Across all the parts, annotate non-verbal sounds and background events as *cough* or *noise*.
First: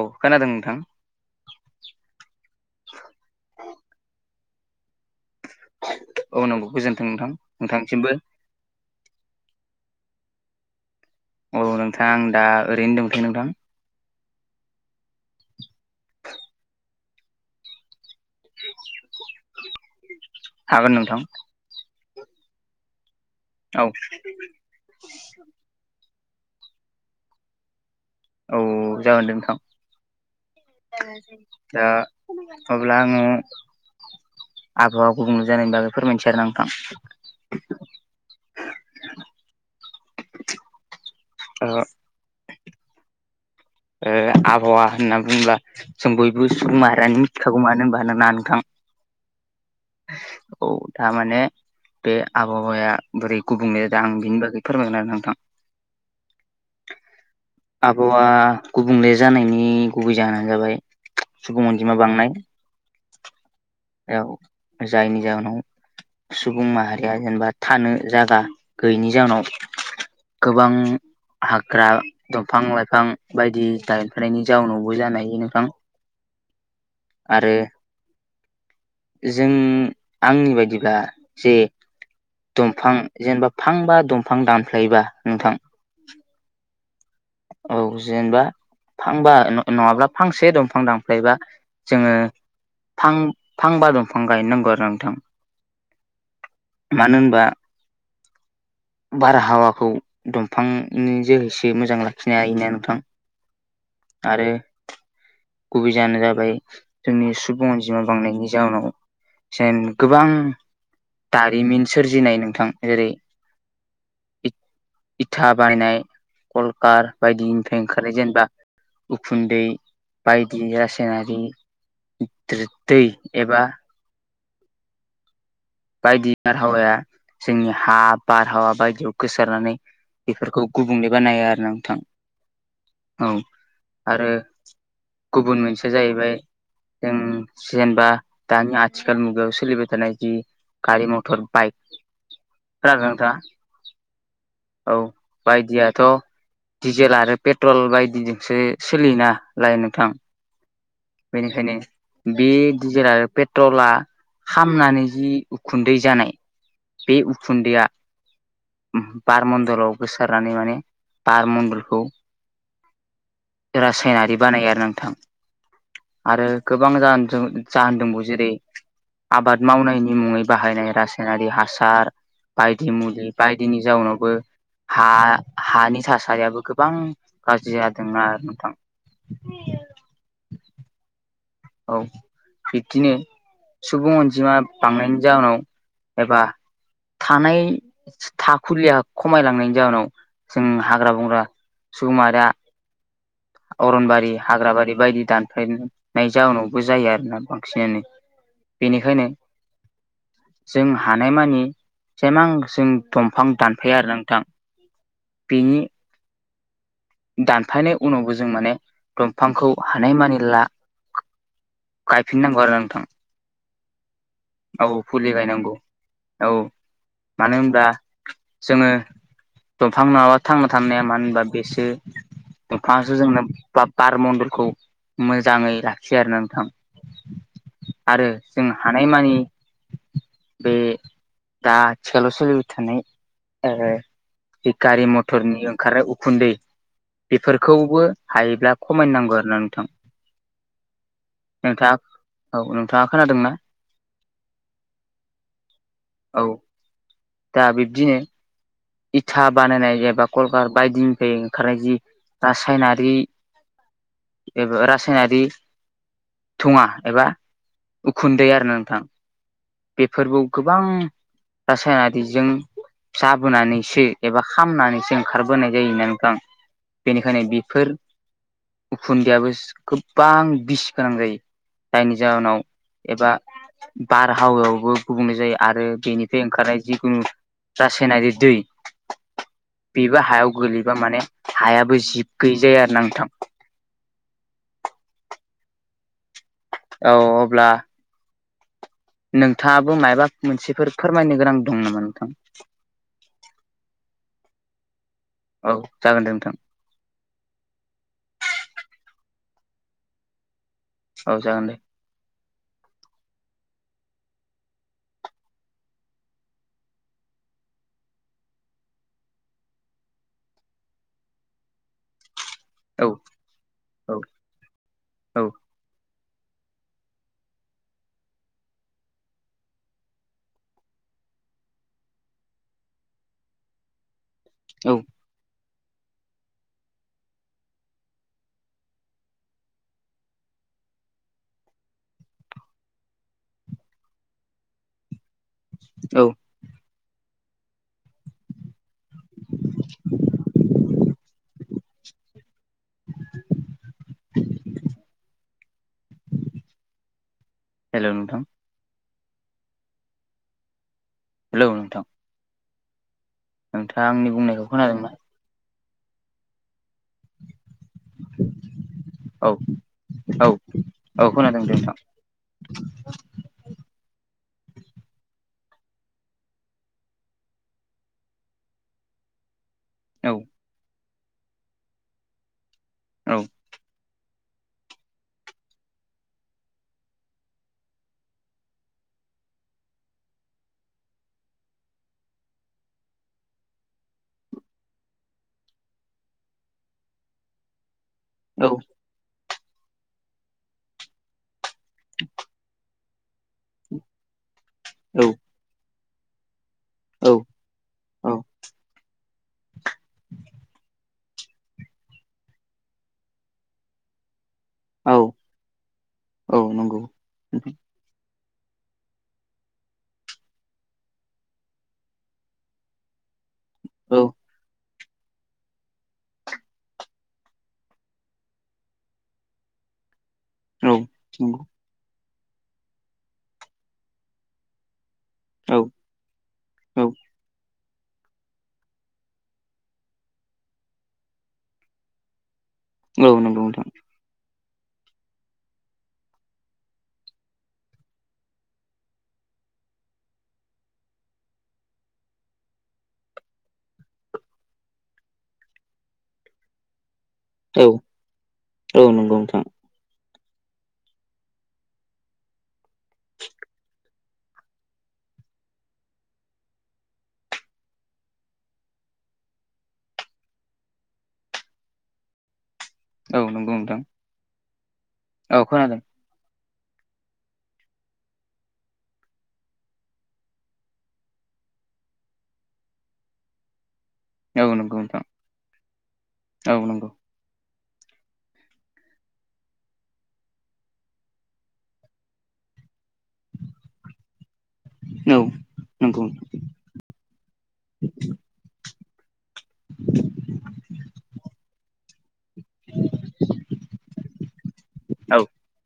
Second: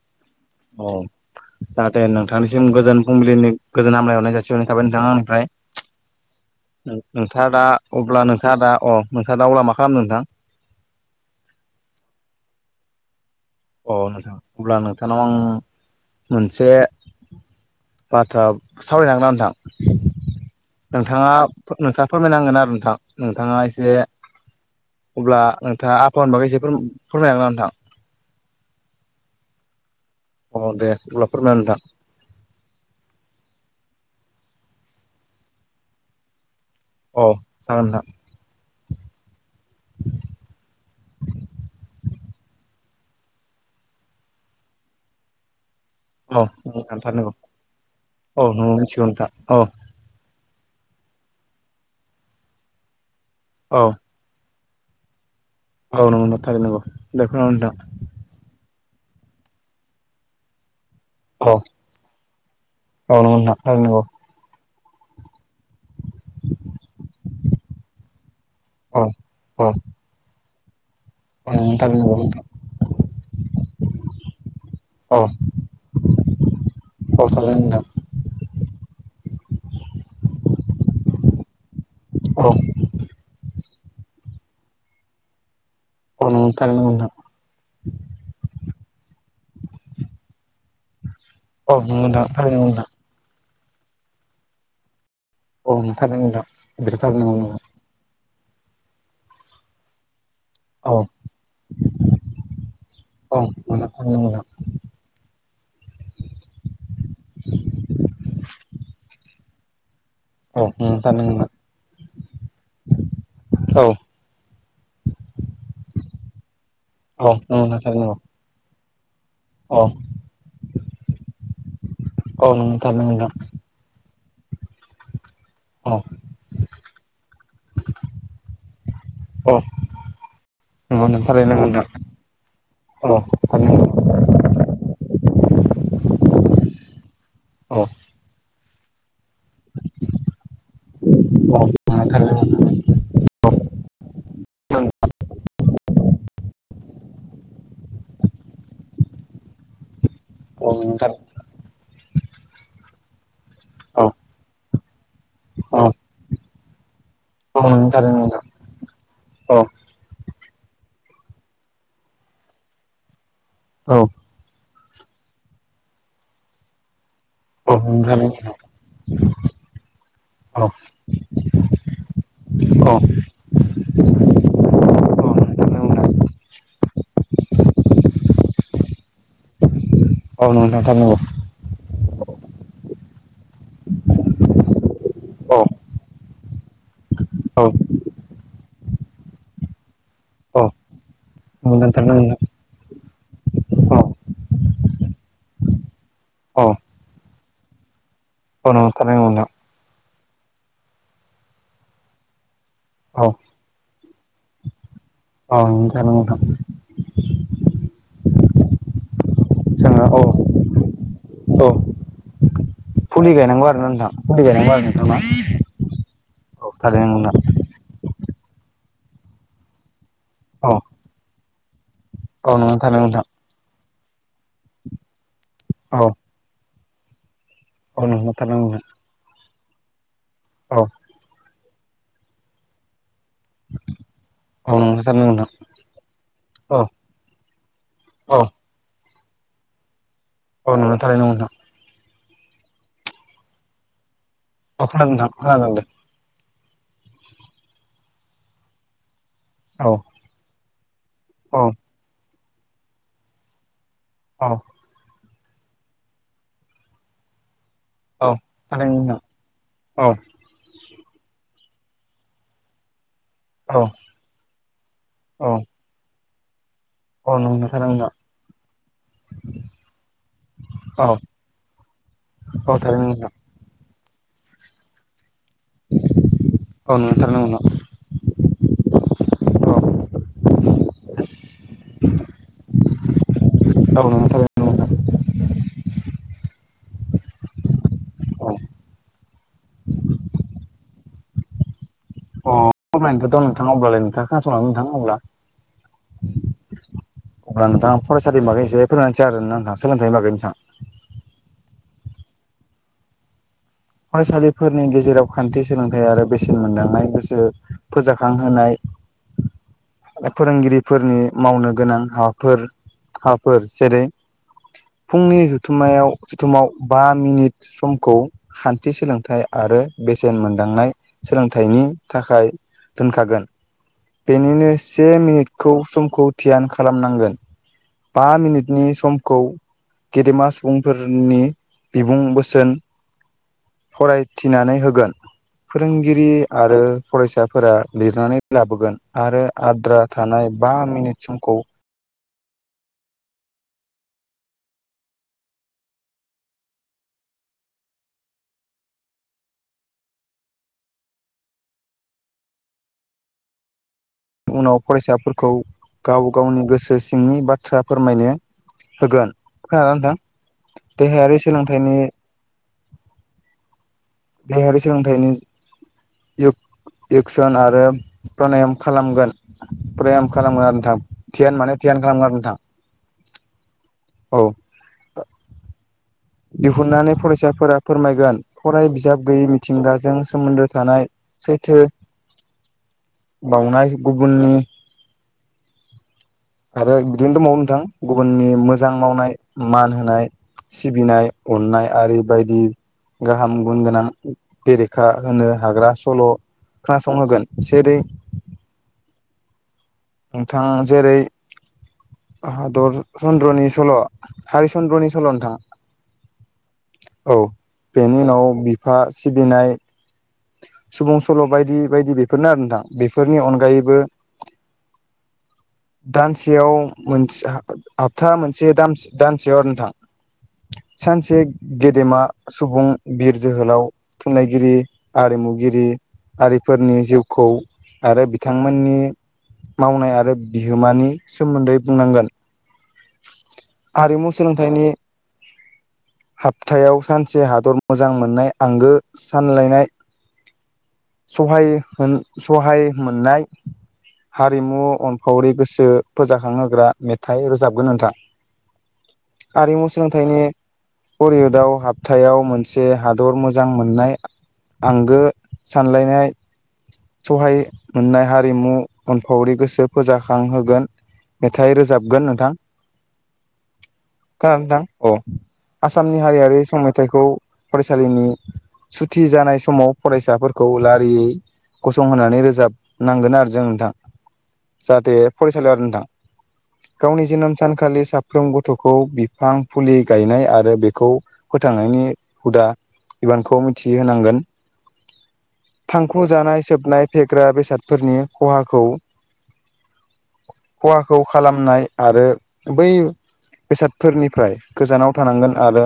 औ खोनादों नोंथां औ जाहाथे नोंथांनिसिम गोजोन फुंबिलिनि गोजोन हामलायहरनाय जासि *unintelligible* आं निफ्राय औ नंगौ गोजोन्थों नोंथां नोंथाङा दा नोंथांसिमबो अब्ला नोंथाङा दा अ नोंथाङा दा अब्ला मा खालामो नोंथां औ नोंथां दा ओरैनो दंथयो नोंथां अ नोंथां अब्ला नोंथांनाव आं मोनसे बाथ्रा सावरायनो हागोनना नोंथां? हागोन नोंथां नोंथाङा नोंथाङा फोरमायनांगोन आरो नोंथां नोंथाङा औ एसे अब्ला नोंथाङा फनबा एसे फोरमायनां नोंथां औ जागोन दे नोंथां अ दे अब्ला फोरमायना नोंथां दा अब्ला आङो आबहावा गुबुंले जानायनि बागै फोरमायसै आरो आं अ जागोन नोंथां *unintelligible* ऐ आबहावा होनना बुंङोब्ला जों औ बयबो सुबुं माहारियानो थारनांगौ मिथिखागौ मानो होनबा ना औ नोंथां? नोंगौ मिथिगौ नोंथां औ औ थारमाने बे आबहावाया बोरै गुबुंल औ जादों आं बेनि बागै फोरमायगोन आरो नोंथां। औ नंगौ नंगौ थारैनो नंगौ *unintelligible* आबहावा गुबुंले जानायनि गुबै जाहोनानो जाबाय औ सुबुं अनजिमा बांनाय औ नंगौ नोंथां थारैनो नोंगौ। औ जायनि जाहोनाव सुबुं माहारिया जेनेबा थानो जागा औ गैयैनि जाहोनाव औ गोबां औ नों हाग्रा थारैनो नंगौ दंफां लाइफां बायदि दानफानायनि जाउनावबो जानो हायो नोंथां। आरो *unintelligible* जों आंनि बायदिब्ला जे औ दंफां जेनेबा फांबा दंफां दानफ्लायोबा नोंथां अ नंगौ थारैनो नंगौ नोंथां। औ जेनेबा फांबा नङाब्ला फांसे दंफां दा बिलायबा जोङो थारैनो नंगौ फां फांबा दंफां गायनो नांगौ आरो नोंथां। मानो होनबा *unintelligible* बारहावाखौ नोंथां औ दंफांनि जोहैसो मोजां लाखिनो हायोना नोंथां। आरो *unintelligible* गुबै जाहोनो जाबाय जोंनि सुबुं अनजिमा बांनायनि जाहोनाव। जेन गोबां नोंथां औ नंगौ थारैनो नंगौ नोंथां दारिमिन सोरजिनाय नोंथां जेरै औ इथ इथा बायनाय कलकार औ नंगौ नोंथां बायदिनिफ्राय थारैनो ओंखारनाय नंगौ जेनेबा उखुन्दै औ बायदि रासायनारि औ नंगौ थारैनो दै नंगौ नोंथां औ नंगौ नोंथां थारैनो नंगौ नोंथां औ थारैनो नंगौ नोंथां। औ नंगौ थारैनो नंगौ नोंथां। औ नंगौ थारैनो औ नंगौ थारैनो नंगौ एबा नोंथां। औ नंगौ थारैनो नंगौ नोंथां। औ नंगौ थारैनो नंगौ नोंथां। बायदि बारहावाया जोंनि हा बारहावा बायदियाव औ नंगौ गोसारनानै बेफोरखौ गुबुंले बानायो आरो ना नोंथां औ आरो गुबुन मोनसेया जाहैबाय जों जेनबा दानि आथ आथिखाल मुगायाव सोलिबाय थानाय जि गारि मटर बाइक खोनादों ना नोंथां? औ बायदियाथ' दिडिजेल आरो पेट्रल बायदिजोंसो सोलि नालाय नोंथां बेनिखायनो बे डिजेेल आरो पेट्रला खामनानै जि उखुन्दै जानाय बे उखुन्दैआ बार मन्दलाव गोसार नानै माने बार मन्दलखौ रासायनारि बानायो आरो नोंथां आरो गोबां जान जों जाहोन दोंबावो जेरै आबाद मावनायनि मुङै बाहायनाय रासायनारि हासार बायदि मुलि बायदिनि जाउनावबो हा हानि थासारियाबो गोबां गाज्रि जादों आरो। नोंथां औ नंगौ नोथां नंगौ। औ बिबदिनो सुबुं अनजिमा बांनायनि औ जाहोनाव एबा थानाय थाखुलिुलिया खमायलांनायनि जाउवोनाव औ जों हाग्रा बंग्रा नंगौ नोंथां सुबुं नंगौ माहारिया औ अरनबारि हाग्राबारि बायदि दानफायनाय औ जाउनावबो जायो आरोना बांसिनानो बेनिखायनो *unintelligible* जों हानायमानि जेमां जों औ दंफां दानफाया आरो नोंथां। *inaudible* बेनि *unintelligible* दानफायनाय उनावबो जों माने दंफांखौ जोङो हानाय औ मानिला औ गायफिरना *unintelligible* फुलि गायनांगौ आरोना नोंथां फुलि गायनांगौ आरो औ नोंथां ना फुलि बायनांगौ औ थारैनो नंगौ मानो होनब्ला जोङो दंफां नङाबा थांना नोंथां थानाया मानो होनबा बेसो औ नङ थानो उथां बा बार मन्दलखौ मोजाङै औ लाखियो आरो नोंथां औ आरो नंगौ थारैनो जों नोंथां हानायमानि बे औ दा आथिखालाव सोलिबाय थानाय बे औ नंगौ गारि थारैनो नोंथां मथरनि ओंखारनाय उखुन्दै औ बेफोरखौबो औ हायोब्ला खमाय नांगौ आरो ना नोंथां औ नुनो *unintelligible* नोंथाङा औ नोंथाङा खोनादोंना। औ खोनादों नोंथां औ दा बिब्दिनो इथा औ बानायनाय एबा कलकार बायदिनिफ्राय औ ओंखारनाय जि रासायनारि औ एबा रासायनारि धुङा एबा औ उखुन्दै आरो थारैनो नोंथां औ बेफोरबो गोबां रासायनारिजों *unintelligible* औ लाबोनानैसो एबा खामनानैसो औ ओंखारबोनाय जायो होननानैखौ आं औ बेनिखायनो नंगौ बेफोर थारैनो उखुन्दैयाबो गोबां बिसि नोंथां औ गोनां जायो जायनि जाहोनाव औ थारैनो एबा नोंथां बारहावायावबो गुबुंनाय जायो आरो बेनिफ्राय ओंखारनाय औ जिखुनु नंगौ थारैनो नोंथां रासायनाारि औ बेबो हायाव गोलैबा माने हायाबो जिब गैजायो बे आरो ना नोंथां। गावनानै *unintelligible* औ अब्ला औ नोंथाङाबो माबा मोनसेफोर फोरमायनो गोनां दं नामा नोंथां अब्ला अब्लालाय नोंथाङ खास'ला नोंथाङा अब्ला औ जागोन दे नोंथां अब्ला नोंथाङा फरायसालि मागैसे फोरोंनानैस जादों नोंथां सोलोंथाइनि बागै नोंथां औ जागोदे फरायसालिफोरनि गेजेराव खान्थि सोलोंथाइ आरो बेसेन मोनदांनाय गोसो फोजाखांहोनाय फोरोंगिरिफोरनि मावनो गोनां हाबा फोर औ हाफोर जेरै औ फुंनि औ जुथुमायाव जुथुमाव बा मिनिट समखौ खान्थि सोलोंथाइ आरो बेसेन मोनदांनाय सोलोंथाइनि थाखाय दोनखागोन बेनिनो औ से मिनिट खौ समखौ धियान खालामनांगोन बा मिनिटनि समखौ गेदेमा सुबुंफोरनि बिबुं बोसोन फरायथिनानै होगोन फोरोंगिरि औ आरो फरायसाफोरा लिरनानै लाबोगोन आरो आद्रा थानाय बा मिनिट समखौ *inaudible* हेल' नोंथां हेलौ नोंथां नोंथाङा आंनि बुंनायखौ उनाव खोनादोंना? फरायसाफोरखौ गाव गावनि गोसो सिंनि बाथ्रा बाथ्रा फोरमायनो होगोन औ खोना नोंथां औ औ देहायारि खोनादों दे नोंथां सोलोंथाइनि देहायारि सोलोंथाइनि एकसन आरो प्रनाायम खालामगोन औ *unintelligible* खालामो आरो नोंथां, धियान माने धियान खालामो आरो नोंथां। औ औ दिहुननानै फरायसाफोरा फोरमायगोन। फराय बिजाब गैयै मिथिंगाजों सोमोन्दो थानाय सैथो बावनाय गुबुननि आरो बिदिनो दंबावो नोंथां। गुबुननि औ मोजां मावनाय मान होनाय सिबिनाय अननाय आरि बायदि गाहाम गुन गोनां। बेरेखा औ होनो हाग्रा सल' औ खोनासंहोगोन जेरै औ नोंथां जेरै हादर चन्द्रनि सल' हारि चन्द्रनि औ सल' नोंथां औ नंगौ औ बेनि उनाव बिफा सिबिनाय सुबुं सल' बायदि बायदि बेफोरनो आरो नोंथां। बेफोरनि अनगायैबो औ *inaudible* दानसेयाव मोनसे हाबथा मोनसे दानसे दानसेयाव आरो नोंथां। सानसे नंगौ गेदेमा सुबुं बिर जोहोलाव थुनलाइगिरि औ आरिमुगिरि आरिफोरनि औ जिउखौ आरो बिथांमोननि मावनाय आरो बिहोमानि सोमोन्दै बुंनांगोन। औ नंगौ नोंथां। बेखायनो हपथायाव सानसे हादर मोजां मोननाय आंगो सानलायनाय सहाय होन सहाय मोननाय हारिमु अनफावरि गोसो फोजाखांहोग्रा मे थाइ रोजाबगोन औ नोंथां। औ नंगौ नोंथां आरिमु सोलोंथाइनि *unintelligible* हाबथायाव मोनसे हादर मोजां मोननाय आंगो सानलायनाय सहाय मोननाय हारिमु उनफावरि गोसो फोजाखांहोगोन मेथाइ रोजाबगोन नोंथां। औ नंगौ नोंथां। औ नोंथां अ औ खोनादों आसामनि हारियारि मेथाइखौ फरायसालिनि सुथि जानाय समाव फरायसाफोरखौ लारियै गसंहोनानै रोजाबनांगोन आरो जों। औ नंगौ जाहाथे नोंथां फरायसालियाव नोंथां औ नंगौ गावनि जोनोम सानखौ आथिखालि साफ्रोम गथ'खौ बिफां फुलि गायनाय आरो बेखौ फोथांनायनि हुदा बिबानखौ मिथिहोनांगोन। औ नंगौ थांखु जानाय सोबनाय फेग्रा बेसादफोरनि खहाखौ खहाखौ खालामनाय आरो बै बेसादफोरनिफ्राय गोजानाव औ थानांगोन आरो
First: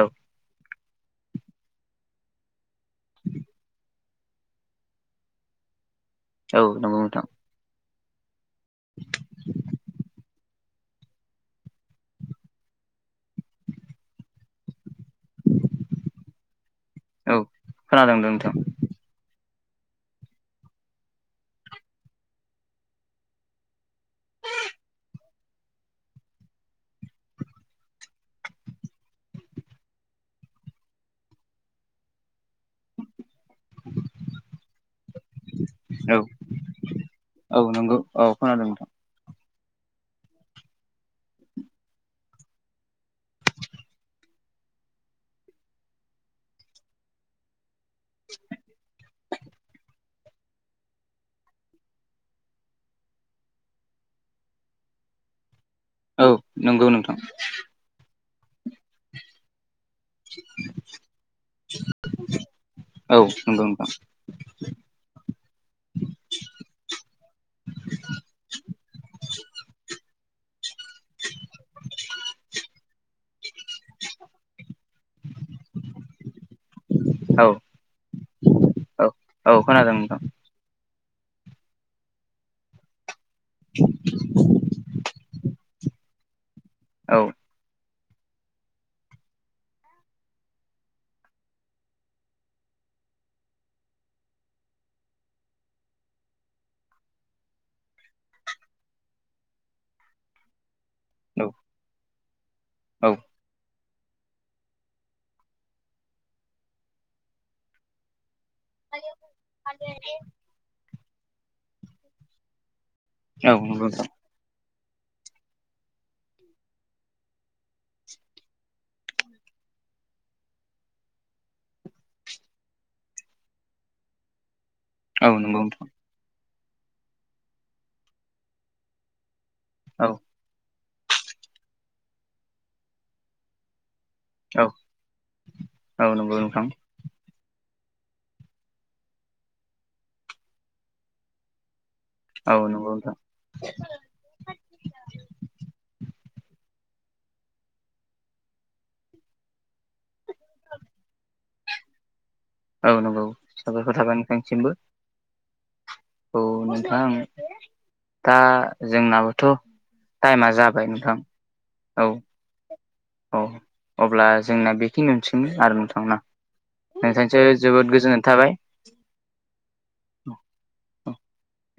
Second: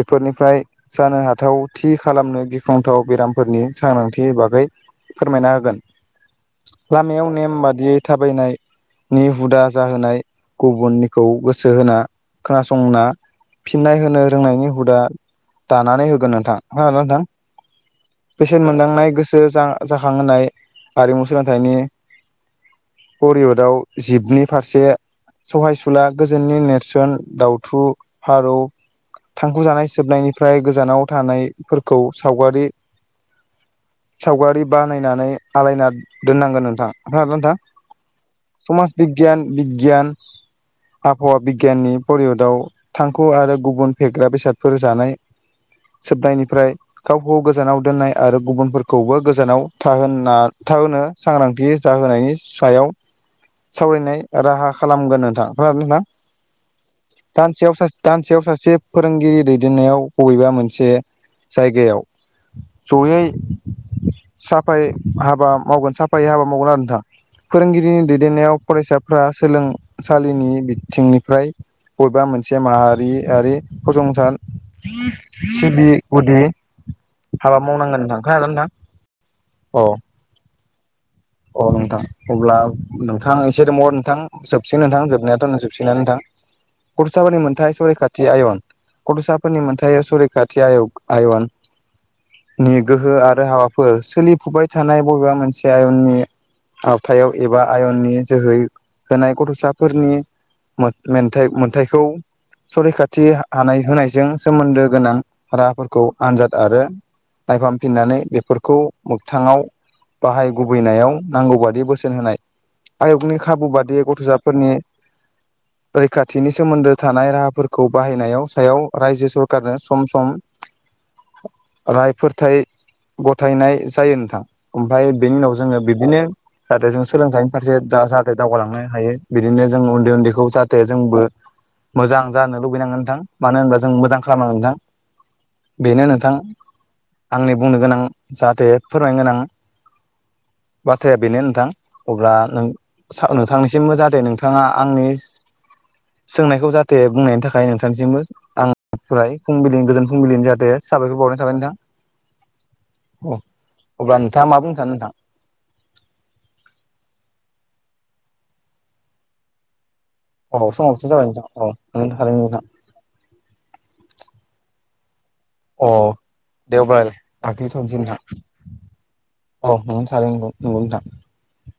औ जानो हाथाव थि खालामनो गिख्रंथाव बेरामफोरनि सांग्रांथि बागै फोरमायना होगोन। औ नंगौ नोंथां लामायाव नेम बादियै थाबायनायनि हुदा जाहोनाय गुबुननिखौ गोसो होना खोनासंना फिननाय होनो रोंनायनि हुदा दानानै होगोन नोंथां। खोनादों ना नोंथां? औ खोनादों नोंथां बेसेन मोनदांनाय गोसो जाखां होननाय आरिमु सोलोंथाइनि परिवदआव जिबनि फारसे सहायसुला गोजोननि नेरसोन दउथु, फारौ थांखु जानाय सोबनायनिफ्राय गोजानाव थानायफोरखौ सावगारि सावगारि बानायनानै आलायना औ दोननांगोन नोंथां। खोनादो नोंथां? औ नंगौ औ खोनादों नोंथां समाज बिगियान बिगियान आबहावा बिगियाननि परियदआव थांखु आरो गुबुन फेग्रा बेसादफोर जानाय सोबनायनिफ्राय गावखौ गोजानाव दोननाय आरो गुबुनफोरखौबो गोजानाव थाहोना थाहोनो सांग्रांथि जाहोनायनि सायाव सावरायनाय राहा खालामगोन नोंथां औ नंगौ नोंथां *unintelligible* दानसेयाव सा दानसेयाव सासे फोरोंगिरि दै दैदेननायाव बबेबा मोनसे जायगायाव औ जयै नंगौ नोंथां साफायै हाबा मावगोन साफायै हाबा मावगोन आरो नोंथां फोरोंगिरिनि दैदेननायाव फरायसाफोरा सोलोंसालिनि बिथिंनिफ्राय बबेबा मोनसे माहारियारि फसंथान सिबि गुदि औ हाबा मावनांगोन होनथां खोनादों ना नोंथां औ औ अ खोनादोंमोन नोंथां अ नोंथां अब्ला *unintelligible* थां एसे दङ नोंथां जोबसिगोन नोंथां जोबनायाथ' न जोबसिना नोंथां औ कुरसाबारिनि मोनथाय सरि खाथि आयन गथ'साफोरनि मोनथाय सरिखाथि आयग आयन नि गोहो आरो हाबाफोर सोलिफुबाय थानाय बबेबा मोनसे आयननि आवथायाव एबा आयननि जोहै होनाय गथ'साफोरनि मेनथाय औ मोनथायखौ औ सरैखाथि हानाय होनाय जों सोमोन्दो गोनां राहाफोरखौ आनजाद आरो नायफामफिननानै बेफोरखौ खौ मोगथाङाव बाहाय गुबैनायाव नांगौ बादि बोसोन होनाय आयगनि औ खाबु नंगौ नोंथां बादियै गथ'साफोरनि रैखाथिनि सोमोन्दो थानाय राहाफोरखौ बाहायनायाव सायाव रायजो सरखारनो सम सम रायफोरथाय गथायनाय जायो नोंथां ओमफाय औ बेनि उनाव नंगौ जोङो नोंथां बिब्दिनो जाहाथे जों सोलोंथाइनि फारसे दा जाहाथे दावगालांनो हायो बिदिनो जों औ उन्दै उन्दैखौ जाहाथे जोंबो मोजां जानो लुबैनांगोन नोंथां मानो होनबा जों मोजां खालामा औ नोंथां बेनो औ नोंथां नंगौ आंनि बुंनो गोनां जाहाथे फोरमायनो गोनां बाथ्राया बेनो नोंथां अब्ला औ नों नंगौ नोंथां नोंथांनिसिमबो जाथे नोंथाङा आंनि सोंनायखौ जाह थे बुंनायनि थाखाय नोंथांनिसिमबो आं फाय फुंबिलिनि गोजोन फुंबिलिनि जाहाथे साबायखखौ बावरनाय थाबाय नोंथां औ नंगौ अ साबायखर अब्ला थाबाय नोथां नोंथाङा मा सिमबो बुंनो सानो नोंथां औ नोंथां दा जोंनाबोथ' औ समावसो जाबाय नोंथां औ *unintelligible* औ अब्ला जोंना बेखिनि आरो अ नोंथांमोना देवबार नोंथांनिसो दाख्लैथ' जोबोद बिदि नोंथां गोजोननाय थाबाय औ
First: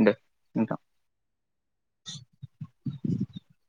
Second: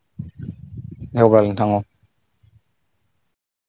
दे नोंथां *unintelligible* *unintelligible*